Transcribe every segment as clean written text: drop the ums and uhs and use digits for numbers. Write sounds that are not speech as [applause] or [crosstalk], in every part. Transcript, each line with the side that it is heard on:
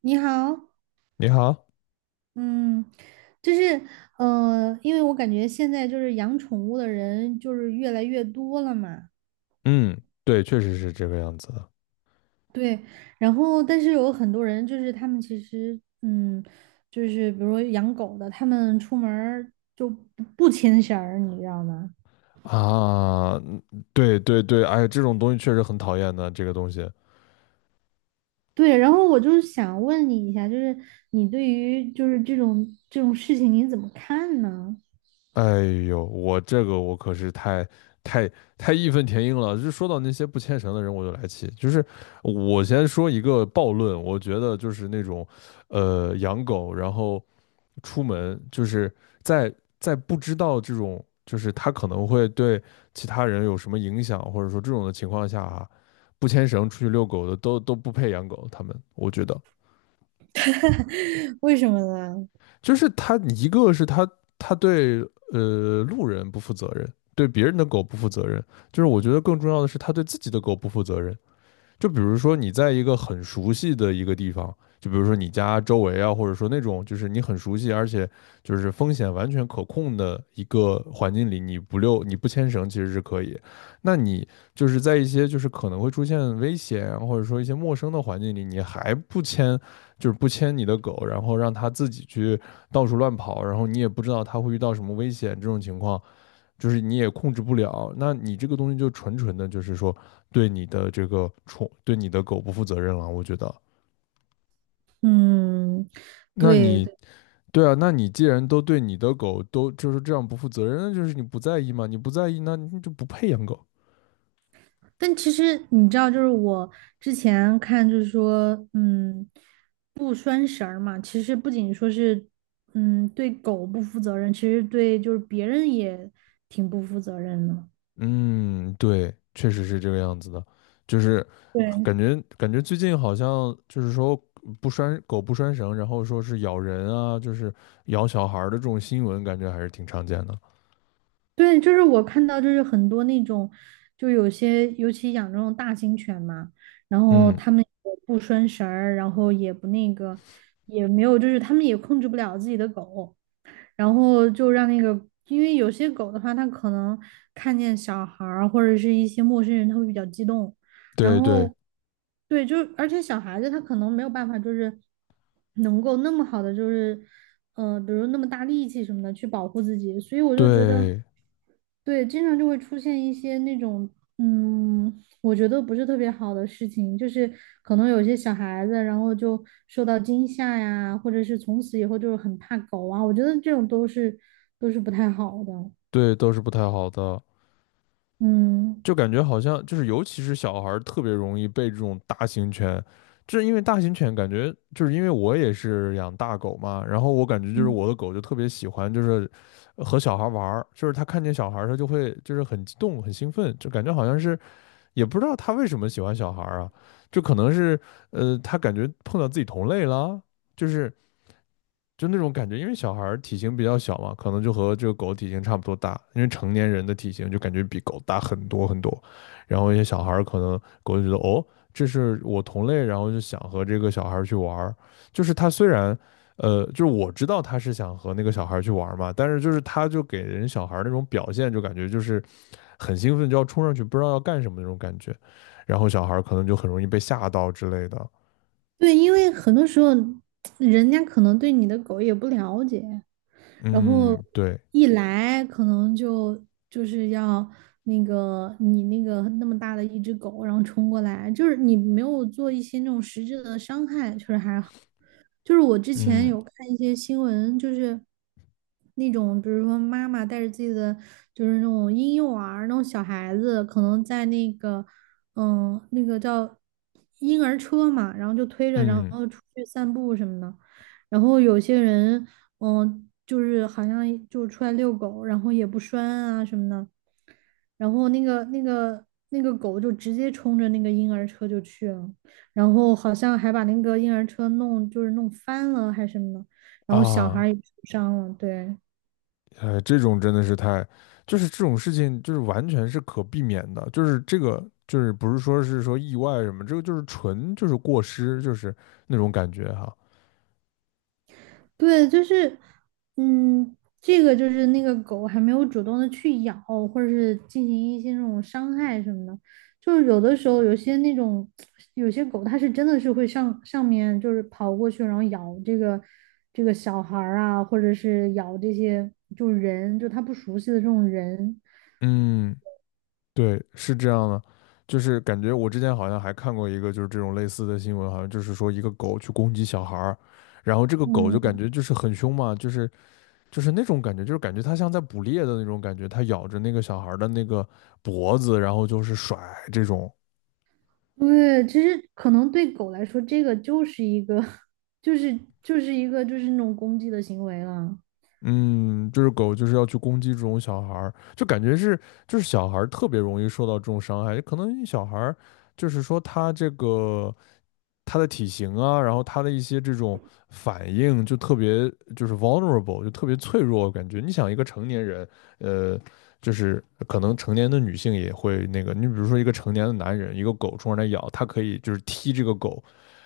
right: 你好，
left: 你好，
right: 嗯，就是因为我感觉现在就是养宠物的人就是越来越多了嘛。
left: 嗯，对，确实是这个样子的
right: 对，然后但是有很多人就是他们其实嗯，就是比如说养狗的，他们出门儿就不牵绳儿，你知道吗？
left: 啊，嗯对对对，哎，这种东西确实很讨厌的，这个东西，
right: 对，然后我就是想问你一下，就是你对于就是这种事情你怎么看呢？
left: 哎呦，我这个我可是太太太义愤填膺了，就说到那些不牵绳的人我就来气，就是我先说一个暴论，我觉得就是那种养狗，然后出门，就是在在不知道这种，就是他可能会对其他人有什么影响，或者说这种的情况下啊，不牵绳出去遛狗的都不配养狗。他们，我觉得
right: [laughs] 为什么呢？
left: 就是他一个是他对路人不负责任，对别人的狗不负责任，就是我觉得更重要的是他对自己的狗不负责任。就比如说你在一个很熟悉的一个地方，就比如说你家周围啊，或者说那种就是你很熟悉，而且就是风险完全可控的一个环境里，你不溜你不牵绳其实是可以。那你就是在一些就是可能会出现危险啊或者说一些陌生的环境里，你还不牵，就是不牵你的狗，然后让它自己去到处乱跑，然后你也不知道它会遇到什么危险，这种情况。就是你也控制不了，那你这个东西就纯纯的，就是说对你的这个宠，对你的狗不负责任了。我觉得，
right: 嗯，
left: 那
right: 对
left: 你
right: 对。
left: 对啊，那你既然都对你的狗都就是这样不负责任，那就是你不在意嘛，你不在意，那你就不配养狗。
right: 但其实你知道，就是我之前看，就是说，嗯，不拴绳儿嘛，其实不仅说是，嗯，对狗不负责任，其实对就是别人也挺不负责任的。
left: 嗯，对，确实是这个样子的，就是感
right: 对
left: 觉感觉最近好像就是说不拴绳，然后说是咬人啊，就是咬小孩儿的这种新闻，感觉还是挺常见的。
right: 对，就是我看到就是很多那种，就有些尤其养这种大型犬嘛，然后
left: 嗯，
right: 他们也不拴绳儿，然后也不那个，也没有，就是他们也控制不了自己的狗。然后就让那个，因为有些狗的话，它可能看见小孩儿或者是一些陌生人，它会比较激动。然
left: 对对
right: 后，对，就而且小孩子他可能没有办法，就是能够那么好的，就是比如那么大力气什么的去保护自己，所以我就觉得，
left: 对。
right: 对，经常就会出现一些那种，嗯，我觉得不是特别好的事情，就是可能有些小孩子，然后就受到惊吓呀，或者是从此以后就是很怕狗啊，我觉得这种都是不太好的。
left: 对，都是不太好的，
right: 嗯，
left: 就感觉好像就是，尤其是小孩儿特别容易被这种大型犬，就是因为大型犬感觉就是因为我也是养大狗嘛，然后我感觉就是
right: 嗯。
left: 我的狗就特别喜欢就是和小孩玩儿，就是它看见小孩儿它就会就是很激动很兴奋，就感觉好像是也不知道它为什么喜欢小孩儿啊，就可能是它感觉碰到自己同类了，就是就那种感觉，因为小孩体型比较小嘛，可能就和这个狗体型差不多大，因为成年人的体型就感觉比狗大很多很多，然后一些小孩可能狗就觉得哦，这是我同类，然后就想和这个小孩去玩儿就是他虽然。就是我知道他是想和那个小孩去玩儿嘛，但是就是他就给人小孩那种表现，就感觉就是很兴奋，就要冲上去，不知道要干什么那种感觉，然后小孩可能就很容易被吓到之类的。
right: 对，因为很多时候人家可能对你的狗也不了解，然后
left: 嗯，对，
right: 一来可能就是要那个你那个那么大的一只狗，然后冲过来，就是你没有做一些那种实质的伤害，确实还好。就是我之前
left: 嗯
right: 有看一些新闻，就是那种比如说妈妈带着自己的就是那种婴幼儿那种小孩子，可能在那个。嗯，那个叫婴儿车嘛，然后就推着，然
left: 嗯
right: 后出去散步什么的。然后有些人，嗯，就是好像就出来遛狗，然后也不拴啊什么的。然后那个狗就直接冲着那个婴儿车就去了，然后好像还把那个婴儿车弄就是弄翻了还是什么的，然后小孩儿
left: 啊。
right: 也受伤了，对。
left: 哎，这种真的是太，就是这种事情，就是完全是可避免的，就是这个，就是不是说是说意外什么，这个就是纯就是过失，就是那种感觉哈。
right: 对，就是，嗯，这个就是那个狗还没有主动的去咬，或者是进行一些那种伤害什么的。就是有的时候，有些那种有些狗，它是真的是会上面就是跑过去，然后咬这个小孩儿啊，或者是咬这些就是人，就它不熟悉的这种人。
left: 嗯，对，是这样的，就是感觉我之前好像还看过一个就是这种类似的新闻，好像就是说一个狗去攻击小孩儿，然后这个狗就感
right: 嗯，
left: 觉就是很凶嘛，就是那种感觉，就是感觉它像在捕猎的那种感觉，它咬着那个小孩儿的那个脖子，然后就是甩这种。
right: 对，其实可能对狗来说，这个就是一个，[laughs] 就是就是一个就是那种攻击的行为了。
left: 嗯，就是狗就是要去攻击这种小孩儿，就感觉是就是小孩儿特别容易受到这种伤害，可能小孩儿就是说他这个他的体型啊，然后他的一些这种反应就特别就是 vulnerable，就特别脆弱，感觉你想一个成年人，呃，就是可能成年的女性也会那个，你比如说一个成年的男人，一个狗冲上来咬，他可以就是踢这个狗，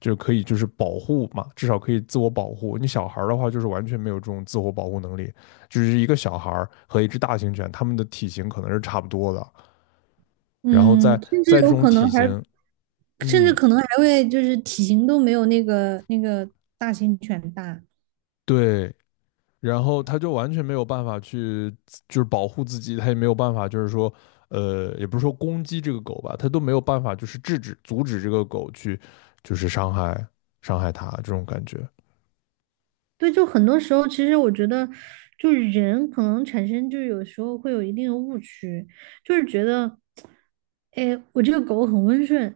left: 就可以就是保护嘛，至少可以自我保护。你小孩的话，就是完全没有这种自我保护能力，就是一个小孩和一只大型犬，它们的体型可能是差不多的，然后在
right: 嗯，甚至
left: 在这
right: 有
left: 种
right: 可
left: 体
right: 能还
left: 型，
right: 甚至
left: 嗯，
right: 可能还会就是体型都没有那个大型犬大。
left: 对，然后它就完全没有办法去就是保护自己，它也没有办法就是说，也不是说攻击这个狗吧，它都没有办法就是制止阻止这个狗去就是伤害它这种感觉。
right: 对，就很多时候，其实我觉得，就是人可能产生，就有时候会有一定的误区，就是觉得，哎，我这个狗很温顺，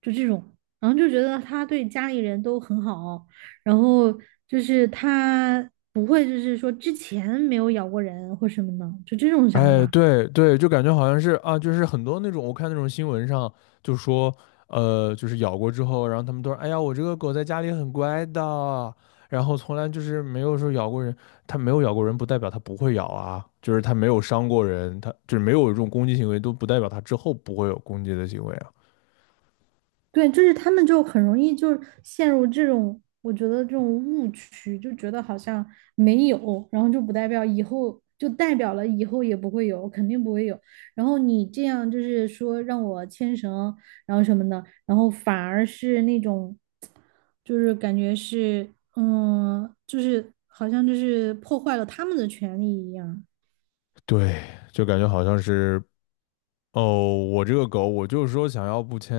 right: 就这种，然后就觉得它对家里人都很好，然后就是它不会就是说之前没有咬过人或什么的，就这种想
left: 哎，
right: 法。
left: 对对，就感觉好像是啊，就是很多那种我看那种新闻上就说，就是咬过之后，然后他们都说，哎呀，我这个狗在家里很乖的，然后从来就是没有说咬过人，它没有咬过人，不代表它不会咬啊，就是它没有伤过人，它就是没有这种攻击行为，都不代表它之后不会有攻击的行为啊。
right: 对，就是他们就很容易就陷入这种，我觉得这种误区，就觉得好像没有，然后就不代表以后，就代表了以后也不会有，肯定不会有。然后你这样就是说让我牵绳，然后什么的，然后反而是那种，就是感觉是，嗯，就是好像就是破坏了他们的权利一样。
left: 对，就感觉好像是，哦，我这个狗，我就是说想要不牵，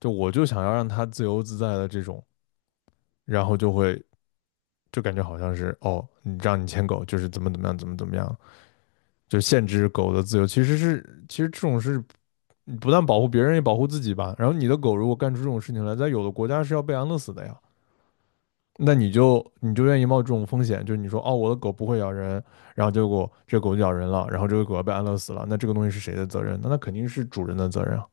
left: 就我就想要让它自由自在的这种，然后就会。就感觉好像是哦，你让你牵狗就是怎么怎么样，怎么怎么样，就限制狗的自由。其实是，其实这种是不但保护别人，也保护自己吧。然后你的狗如果干出这种事情来，在有的国家是要被安乐死的呀。那你就你就愿意冒这种风险，就是你说哦，我的狗不会咬人，然后结果这狗咬人了，然后这个狗要被安乐死了，那这个东西是谁的责任？那那肯定是主人的责任啊。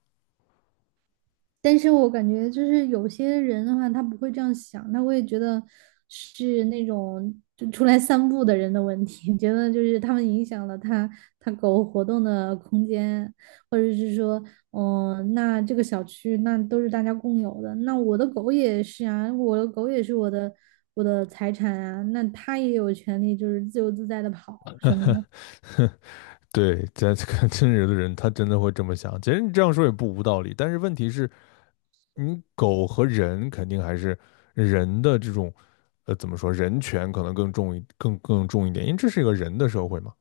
right: 但是我感觉就是有些人的话，他不会这样想，他会觉得是那种就出来散步的人的问题，[laughs] 觉得就是他们影响了他狗活动的空间，或者是说，嗯、那这个小区那都是大家共有的，那我的狗也是啊，我的狗也是我的财产啊，那它也有权利就是自由自在的跑什么的。
left: [laughs] 对，在这个真有的人，他真的会这么想。其实你这样说也不无道理，但是问题是。你狗和人肯定还是人的这种，怎么说，人权可能更重一点，因为这是一个人的社会嘛。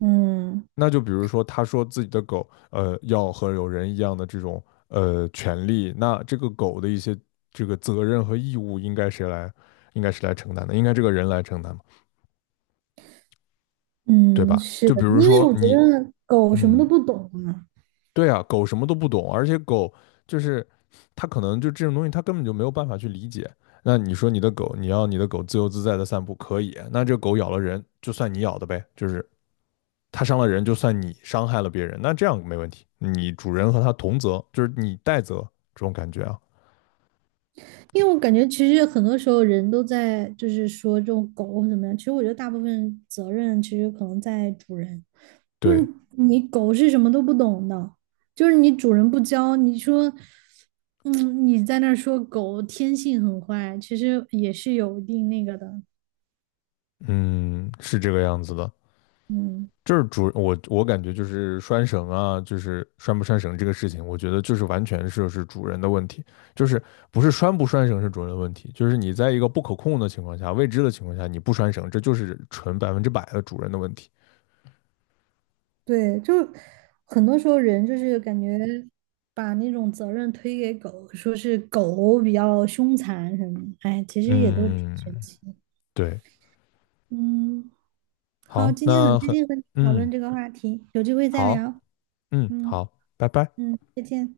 right: 嗯
left: 那就比如说，他说自己的狗，要和有人一样的这种权利，那这个狗的一些这个责任和义务应该谁来，承担的，应该这个人来承担嘛，对
right: 嗯，
left: 吧？
right: 是
left: 就
right: 的，
left: 比如
right: 因为
left: 说
right: 我觉
left: 你，
right: 得狗什么都
left: 嗯。
right: 不懂啊。
left: 对啊，狗什么都不懂，而且狗就是它可能就这种东西，它根本就没有办法去理解。那你说你的狗，你要你的狗自由自在的散步可以，那这狗咬了人，就算你咬的呗，就是它伤了人，就算你伤害了别人，那这样没问题，你主人和它同责，就是你代责这种感觉啊。
right: 因为我感觉其实很多时候人都在就是说这种狗或怎么样，其实我觉得大部分责任其实可能在主人，就是
left: 对，
right: 你狗是什么都不懂的，就是你主人不教，你说，嗯，你在那儿说狗天性很坏，其实也是有一定那个的，
left: 嗯，是这个样子的。
right: 嗯，
left: 就是我感觉就是拴绳啊，就是拴不拴绳这个事情，我觉得就是完全就是主人的问题，就是不是拴不拴绳是主人的问题，就是你在一个不可控的情况下、未知的情况下，你不拴绳，这就是纯百分之百的主人的问题。
right: 对，就很多时候人就是感觉把那种责任推给狗，说是狗比较凶残什么的，哎，其实也都挺
left: 嗯，
right: 神奇，
left: 对，
right: 嗯。好，
left: 好，
right: 今天很
left: 那
right: 开
left: 很，
right: 心和你讨
left: 嗯，
right: 论这个话题，有机会再聊。
left: 好，嗯，
right: 嗯
left: 好，拜拜。
right: 嗯，再见。